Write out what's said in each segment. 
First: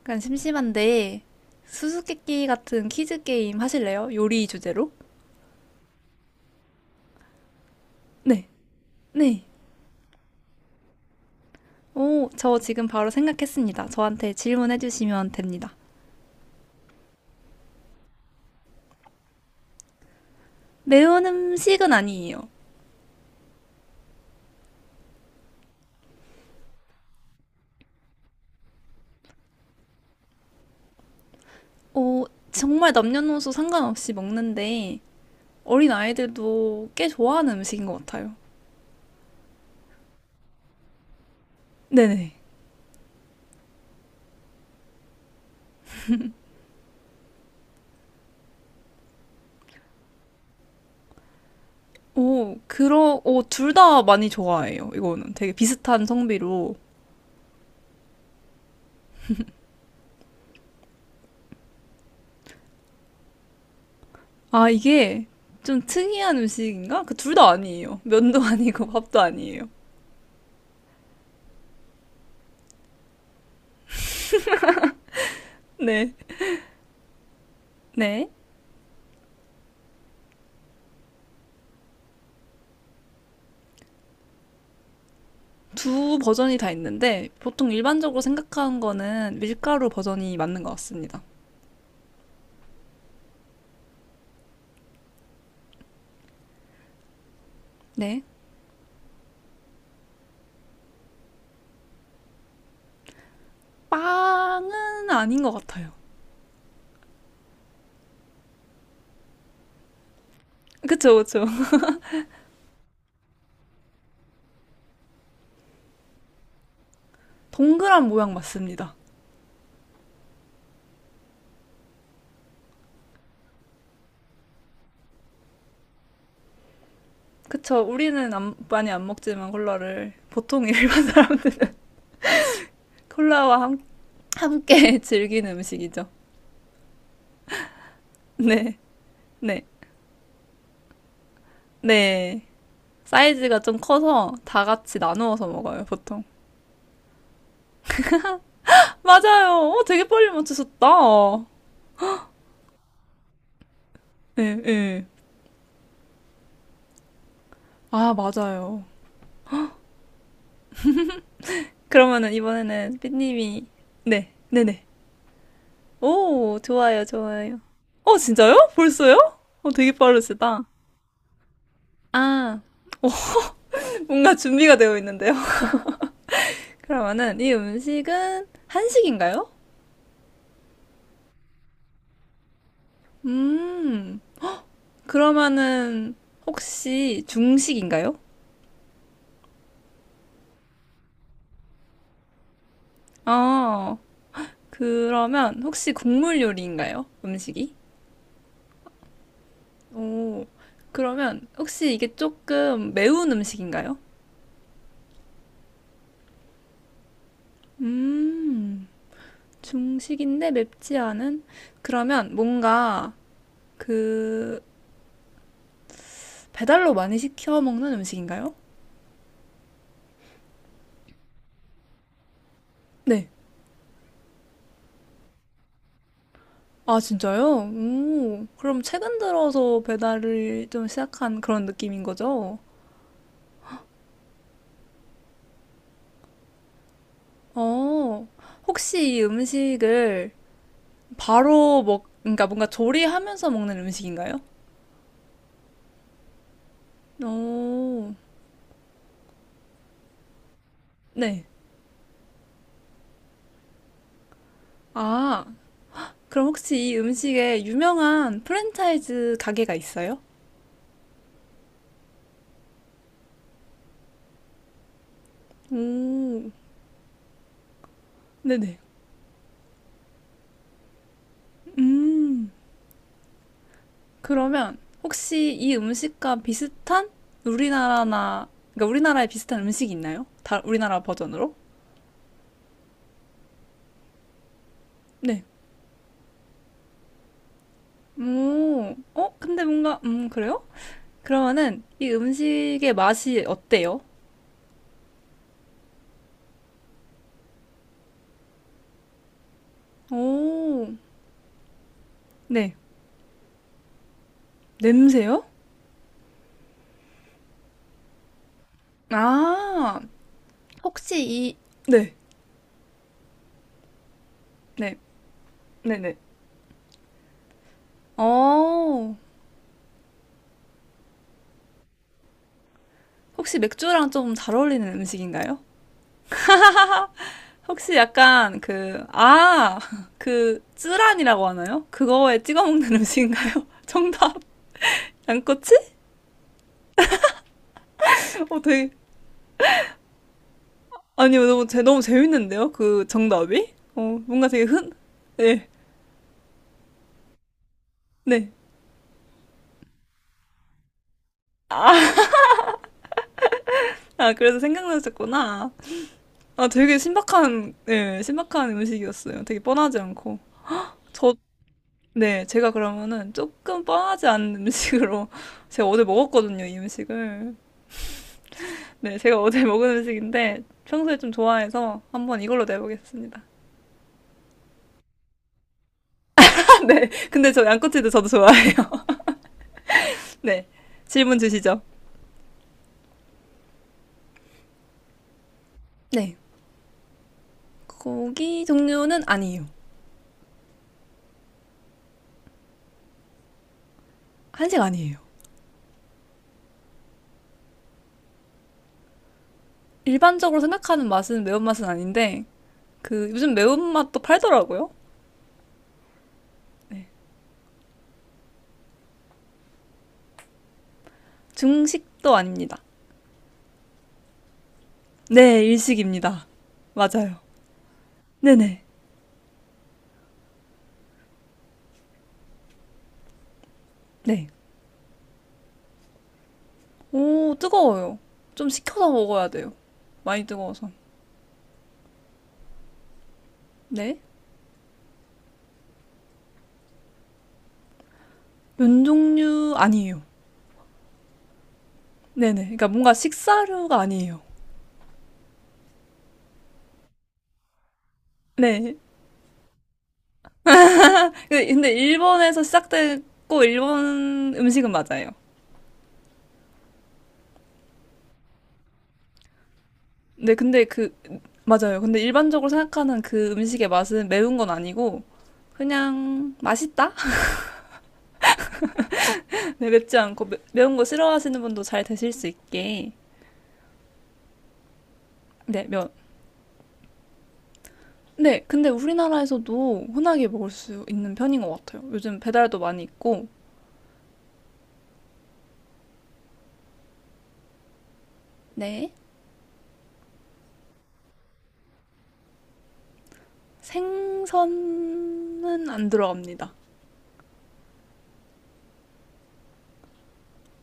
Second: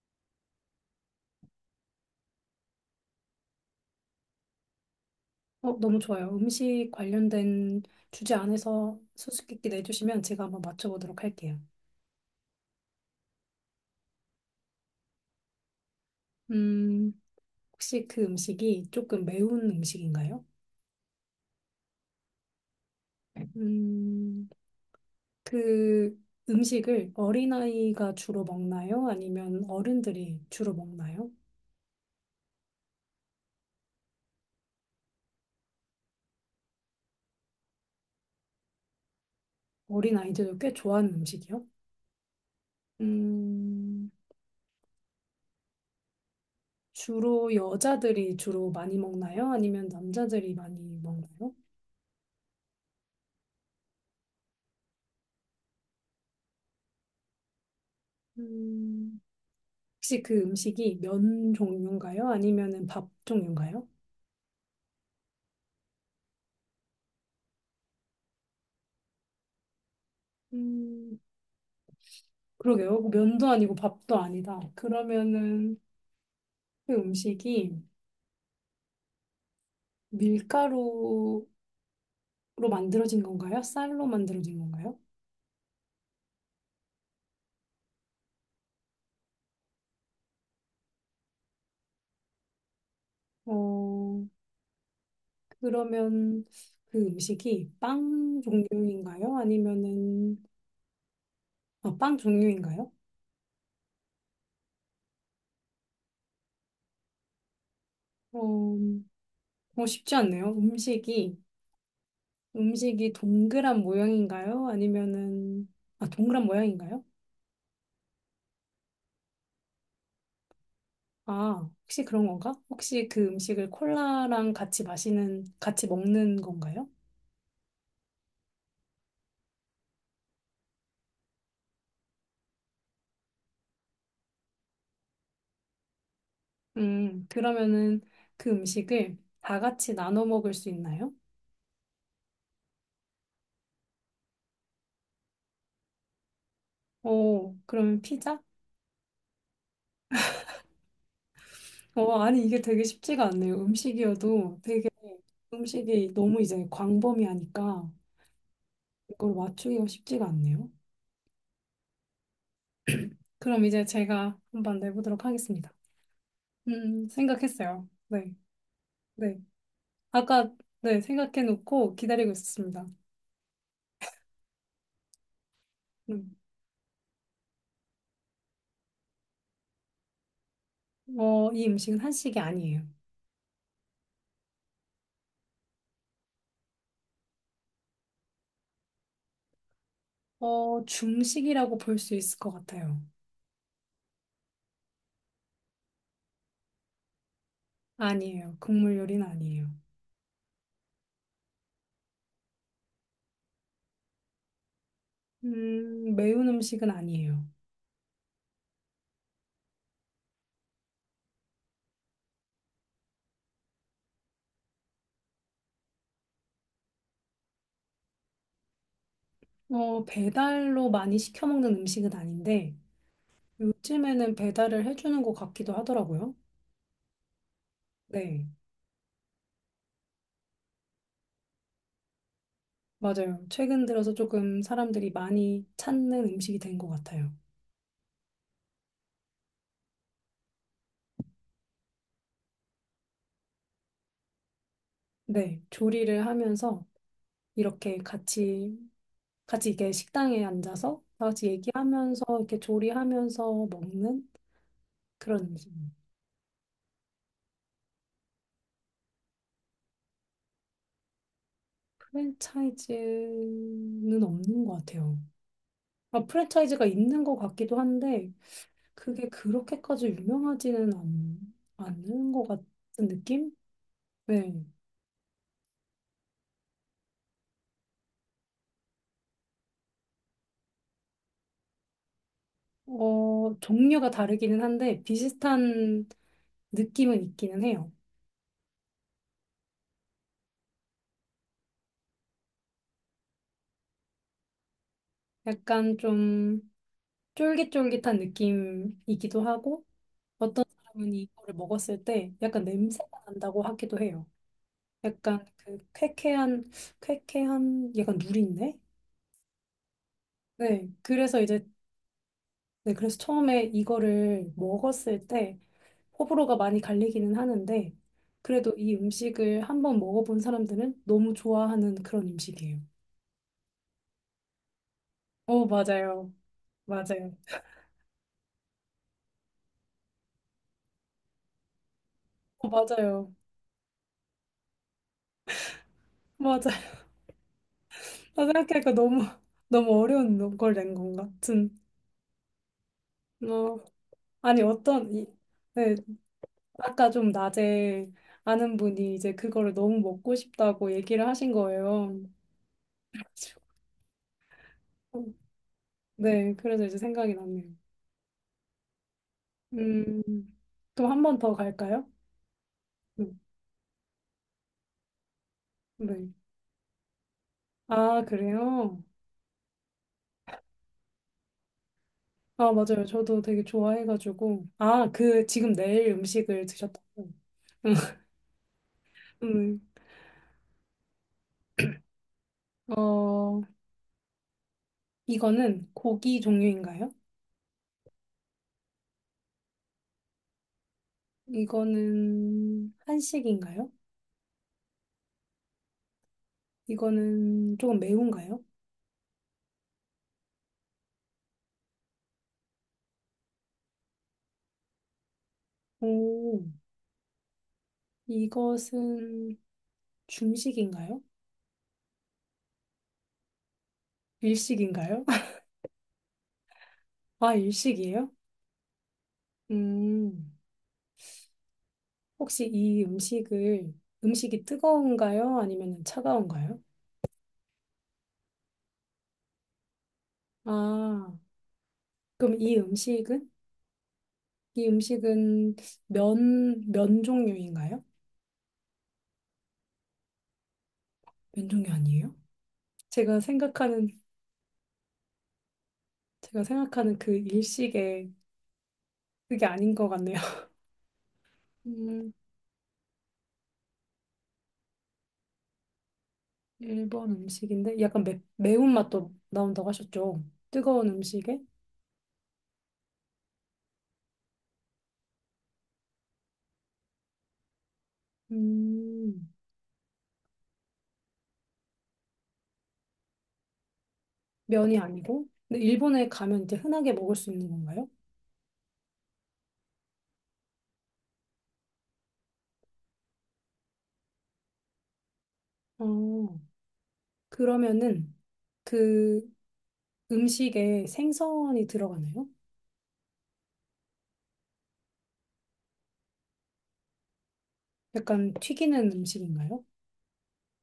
약간 심심한데 수수께끼 같은 퀴즈 게임 하실래요? 요리 주제로? 너무 좋아요. 음식 관련된 주제 네, 안에서 네. 수수께끼 내주시면 제가 한번 맞춰보도록 할게요. 오, 저 지금 바로 생각했습니다. 저한테 질문해 주시면 됩니다. 음, 혹시 그 음식이 조금 매운 음식인가요? 매운 음식은 아니에요. 음, 그 음식을 어린아이가 주로 먹나요? 아니면 어른들이 주로 먹나요? 오, 정말 남녀노소 상관없이 먹는데 어린 아이들도 꽤 좋아하는 음식인 것 같아요. 어린아이들도 꽤 좋아하는 음식이요? 네네. 음, 주로 여자들이 주로 많이 먹나요? 아니면 남자들이 많이 먹나요? 오, 오, 둘 다 많이 좋아해요. 이거는 되게 비슷한 성비로. 음, 혹시 그 음식이 면 종류인가요? 아니면은 밥 종류인가요? 아, 이게 좀 특이한 음식인가? 그 둘 다 아니에요. 면도 아니고 밥도 아니에요. 음, 그러게요. 면도 아니고 밥도 아니다. 그러면은 네. 그 음식이 네. 밀가루로 만들어진 건가요? 쌀로 만들어진 건가요? 두 버전이 다 있는데 보통 일반적으로 생각하는 거는 밀가루 버전이 맞는 것 같습니다. 어, 그러면 그 음식이 네. 빵 종류인가요? 아니면은 아, 빵 종류인가요? 빵은 아닌 것 같아요. 어, 쉽지 않네요. 그쵸, 음식이 그쵸. 음식이 동그란 모양인가요? 아니면은 아, 동그란 모양인가요? 동그란 모양 맞습니다. 아, 혹시 그런 건가? 혹시 그 음식을 콜라랑 같이 마시는, 같이 먹는 건가요? 그쵸. 우리는 많이 안 먹지만 콜라를 보통 일반 사람들은 콜라와 함, 함께 즐기는 음식이죠. 그러면은 그 네. 음식을 다 네. 같이 나눠 먹을 수 있나요? 네. 사이즈가 좀 커서 다 같이 나누어서 먹어요, 보통. 오, 그러면 피자? 맞아요. 어, 되게 빨리 맞추셨다. 아니, 이게 되게 쉽지가 않네요. 예, 음식이어도 되게 예. 음식이 너무 이제 광범위하니까 아, 맞아요. 이걸 맞추기가 쉽지가 않네요. 그러면은 이번에는 그럼 삐님이. 이제 네, 제가 한번 네네. 내보도록 하겠습니다. 오, 좋아요, 좋아요. 생각했어요. 어, 네, 진짜요? 벌써요? 네. 어, 되게 아까, 빠르시다. 네, 생각해 놓고 기다리고 아, 있었습니다. 뭔가 준비가 되어 있는데요. 음. 그러면은 이 음식은 한식인가요? 이 음식은 한식이 아니에요. 음, 그러면은 혹시 중식인가요? 중식이라고 볼 수 있을 것 같아요. 아, 그러면 혹시 국물 요리인가요? 음식이? 아니에요. 국물 요리는 아니에요. 오, 그러면 혹시 이게 조금 매운 음식인가요? 매운 음식은 아니에요. 음. 중식인데 맵지 않은? 그러면 뭔가 그 배달로 많이 시켜 먹는 음식인가요? 배달로 많이 시켜 먹는 음식은 아닌데, 네. 요즘에는 배달을 해주는 것 같기도 하더라고요. 아, 진짜요? 오, 네, 그럼 최근 들어서 배달을 좀 시작한 그런 느낌인 거죠? 맞아요. 최근 들어서 조금 사람들이 많이 찾는 음식이 된 것 같아요. 어, 혹시 이 음식을 그러니까 뭔가 조리하면서 먹는 음식인가요? 네, 조리를 하면서 이렇게 오, 같이, 같이 이게 식당에 앉아서 다 네. 같이 얘기하면서 이렇게 조리하면서 먹는 아, 그런 그럼 혹시 이 음식에 유명한 프랜차이즈 가게가 있어요? 프랜차이즈는 없는 것 같아요. 아, 오, 프랜차이즈가 있는 것 같기도 한데 네네. 그게 그렇게까지 유명하지는 않는 것 음. 같은 느낌? 네. 그러면 혹시 이 음식과 비슷한 우리나라나, 그러니까 우리나라에 비슷한 음식이 있나요? 다 우리나라 버전으로? 종류가 다르기는 한데 네. 비슷한 느낌은 있기는 해요. 오, 어? 근데 뭔가, 그래요? 그러면은 이 음식의 맛이 어때요? 약간 좀 쫄깃쫄깃한 느낌이기도 하고 어떤 오, 사람은 이거를 먹었을 때 약간 네. 냄새가 난다고 하기도 해요. 냄새요? 약간 그 쾌쾌한 약간 누린내? 아, 네, 혹시 그래서 이, 이제, 네, 네, 그래서 처음에 이거를 네, 먹었을 때 네네. 호불호가 많이 갈리기는 하는데, 그래도 이 어, 음식을 한번 먹어본 사람들은 너무 좋아하는 그런 음식이에요. 혹시 맥주랑 좀 잘 어울리는 음식인가요? 어, 맞아요. 맞아요. 혹시 약간 그, 아, 그, 쯔란이라고 하나요? 그거에 찍어 어, 먹는 맞아요. 음식인가요? 정답. 양꼬치? 맞아요. 나 어, 되게, 생각하니까 너무, 너무 어려운 걸 낸 건가? 아니, 너무, 아무튼, 너무 재밌는데요? 그 정답이? 어, 어, 뭔가 아니, 되게 흔, 어떤, 이, 네, 네, 아까 좀 낮에 네. 아는 분이 이제 그거를 너무 먹고 싶다고 얘기를 하신 거예요. 아, 그래서 생각나셨구나. 네, 아, 그래서 되게 이제 생각이 났네요. 신박한, 예, 신박한 음식이었어요. 되게 뻔하지 않고. 음, 또 한 저, 번 더 갈까요? 네, 제가 그러면은 음, 조금 뻔하지 않은 음식으로 제가 어제 네. 먹었거든요, 이 음식을. 아, 그래요? 네, 제가 어제 먹은 음식인데 평소에 좀 좋아해서 한번 이걸로 아, 맞아요. 내보겠습니다. 저도 되게 좋아해가지고. 아, 그, 지금 내일 음식을 네, 드셨다고. 근데 저 양꼬치도 저도 좋아해요. 음, 네, 질문 주시죠. 어, 이거는 네, 고기 종류인가요? 고기 종류는 아니에요. 이거는 한식인가요? 한식 아니에요. 이거는 조금 매운가요? 일반적으로 생각하는 맛은 매운맛은 아닌데 그 요즘 매운맛도 팔더라고요. 오, 네, 이것은 중식인가요? 중식도 아닙니다. 일식인가요? 네, 일식입니다. 맞아요. 아, 일식이에요? 네네. 음. 혹시 이 음식을, 네. 음식이 뜨거운가요? 아니면 차가운가요? 오, 뜨거워요. 좀 식혀서 먹어야 돼요. 많이 뜨거워서. 아, 그럼 이 음식은? 네. 이 음식은 면 종류인가요? 면 종류 아니에요. 면 종류 아니에요? 네네. 그러니까 뭔가 제가 식사류가 생각하는, 아니에요. 제가 생각하는 그 일식의 네. 그게 아닌 것 같네요. 근데 음, 일본에서 시작됐고 일본 음식은 맞아요. 일본 음식인데 약간 매운맛도 나온다고 하셨죠? 네, 근데 뜨거운 그 음식에? 맞아요. 근데 일반적으로 생각하는 그 음식의 맛은 매운 건 아니고 그냥 맛있다? 음, 네, 맵지 않고 매운 거 싫어하시는 분도 잘 드실 수 있게. 면이 아니고? 근데 네, 면. 일본에 가면 이제 흔하게 먹을 수 있는 건가요? 네, 근데 우리나라에서도 흔하게 먹을 수 있는 편인 것 같아요. 요즘 배달도 많이 있고. 어, 그러면은 네. 그 음식에 생선이 들어가나요? 생선은 안 들어갑니다. 약간 튀기는 음식인가요?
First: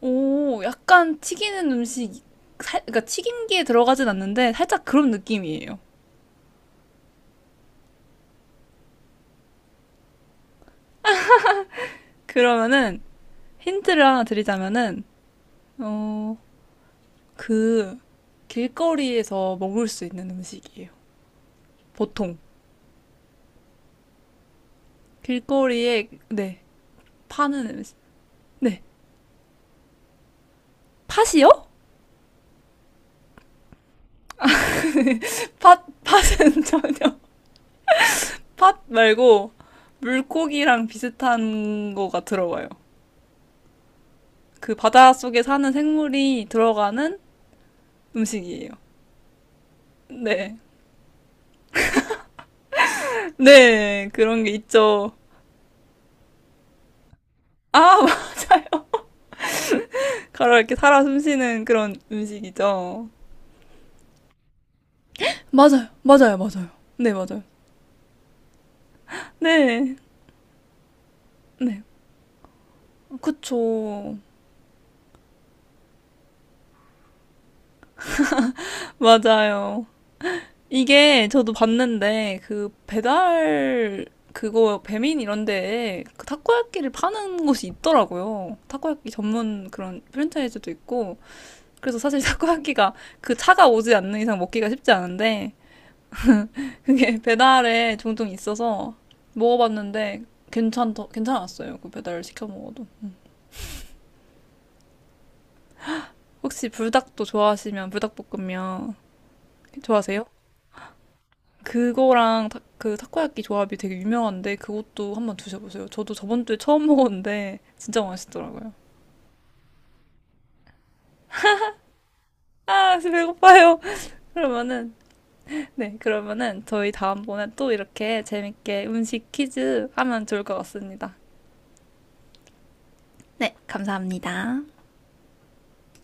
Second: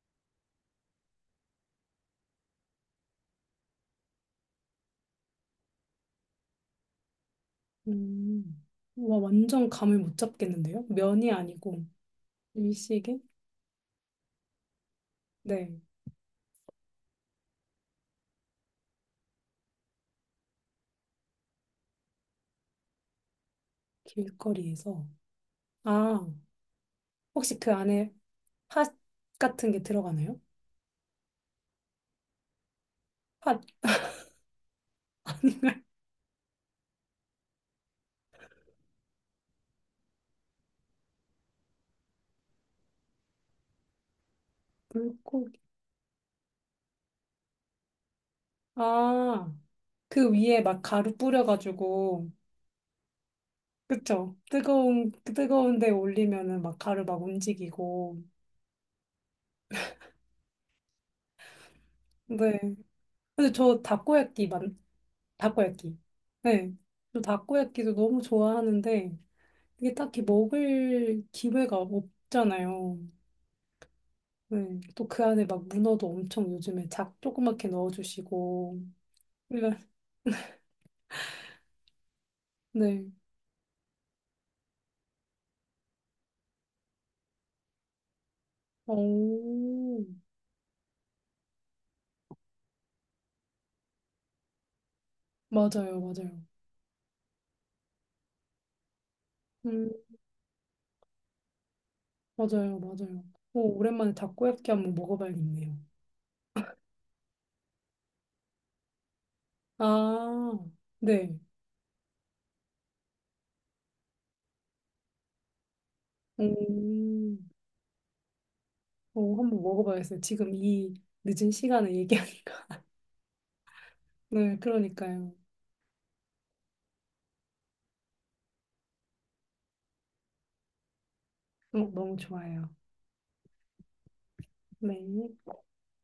오, 약간 튀기는 음식, 살, 그러니까 튀김기에 들어가진 않는데 살짝 그런 느낌이에요. 음, 와, 완전 감을 못 잡겠는데요? 면이 아니고 그러면은 일식에? 힌트를 하나 드리자면은 네, 어, 그 길거리에서 먹을 수 있는 음식이에요. 보통 길거리에서. 길거리에 아, 네 혹시 파는 그 음식, 안에 네 팥 같은 게 들어가나요? 팥이요? 팥 아닌가요? 팥 팥은 전혀. 팥 말고 물고기랑 비슷한 거가 들어가요. 그 바닷속에 물고기. 사는 생물이 들어가는 음식이에요. 아, 그 네. 위에 막 가루 뿌려가지고, 네, 그쵸? 그런 게 있죠. 뜨거운 데 올리면은 막 가루 막 아, 움직이고. 맞아요. 가로 이렇게 살아 숨쉬는 그런 네. 음식이죠. 근데 저 맞아요, 다코야끼. 맞아요, 맞아요. 네. 네, 저 맞아요. 다코야끼도 너무 좋아하는데, 이게 네, 딱히 먹을 기회가 네. 없잖아요. 그쵸. 네. 또 그 안에 막 문어도 엄청 요즘에 작 조그맣게 넣어주시고. 그러니까, 맞아요. 이게 저도 봤는데, 그 네. 배달, 그거 배민 이런 데에 그 타코야끼를 파는 곳이 있더라고요. 타코야끼 전문 그런 오, 프랜차이즈도 있고. 그래서 사실 타코야끼가 그 차가 오지 않는 이상 먹기가 쉽지 않은데, 맞아요, 맞아요. 그게 배달에 종종 있어서 음, 먹어봤는데 괜찮았어요. 그 배달을 시켜 맞아요, 먹어도. 맞아요. 오, 오랜만에 다코야끼 한번 먹어봐야겠네요. 혹시 불닭도 좋아하시면 불닭볶음면 좋아하세요? 아, 네. 그거랑 그 타코야끼 조합이 되게 유명한데 그것도 한번 드셔보세요. 저도 저번 오, 주에 처음 먹었는데 진짜 맛있더라고요. 오, 한번 먹어봐야겠어요. 지금 이 늦은 시간에 얘기하니까. 아, 지금 배고파요. 네, 그러면은 그러니까요. 네, 그러면은 저희 다음번에 또 이렇게 재밌게 음식 퀴즈 하면 좋을 것 같습니다. 어, 너무 좋아요. 네, 감사합니다. 네.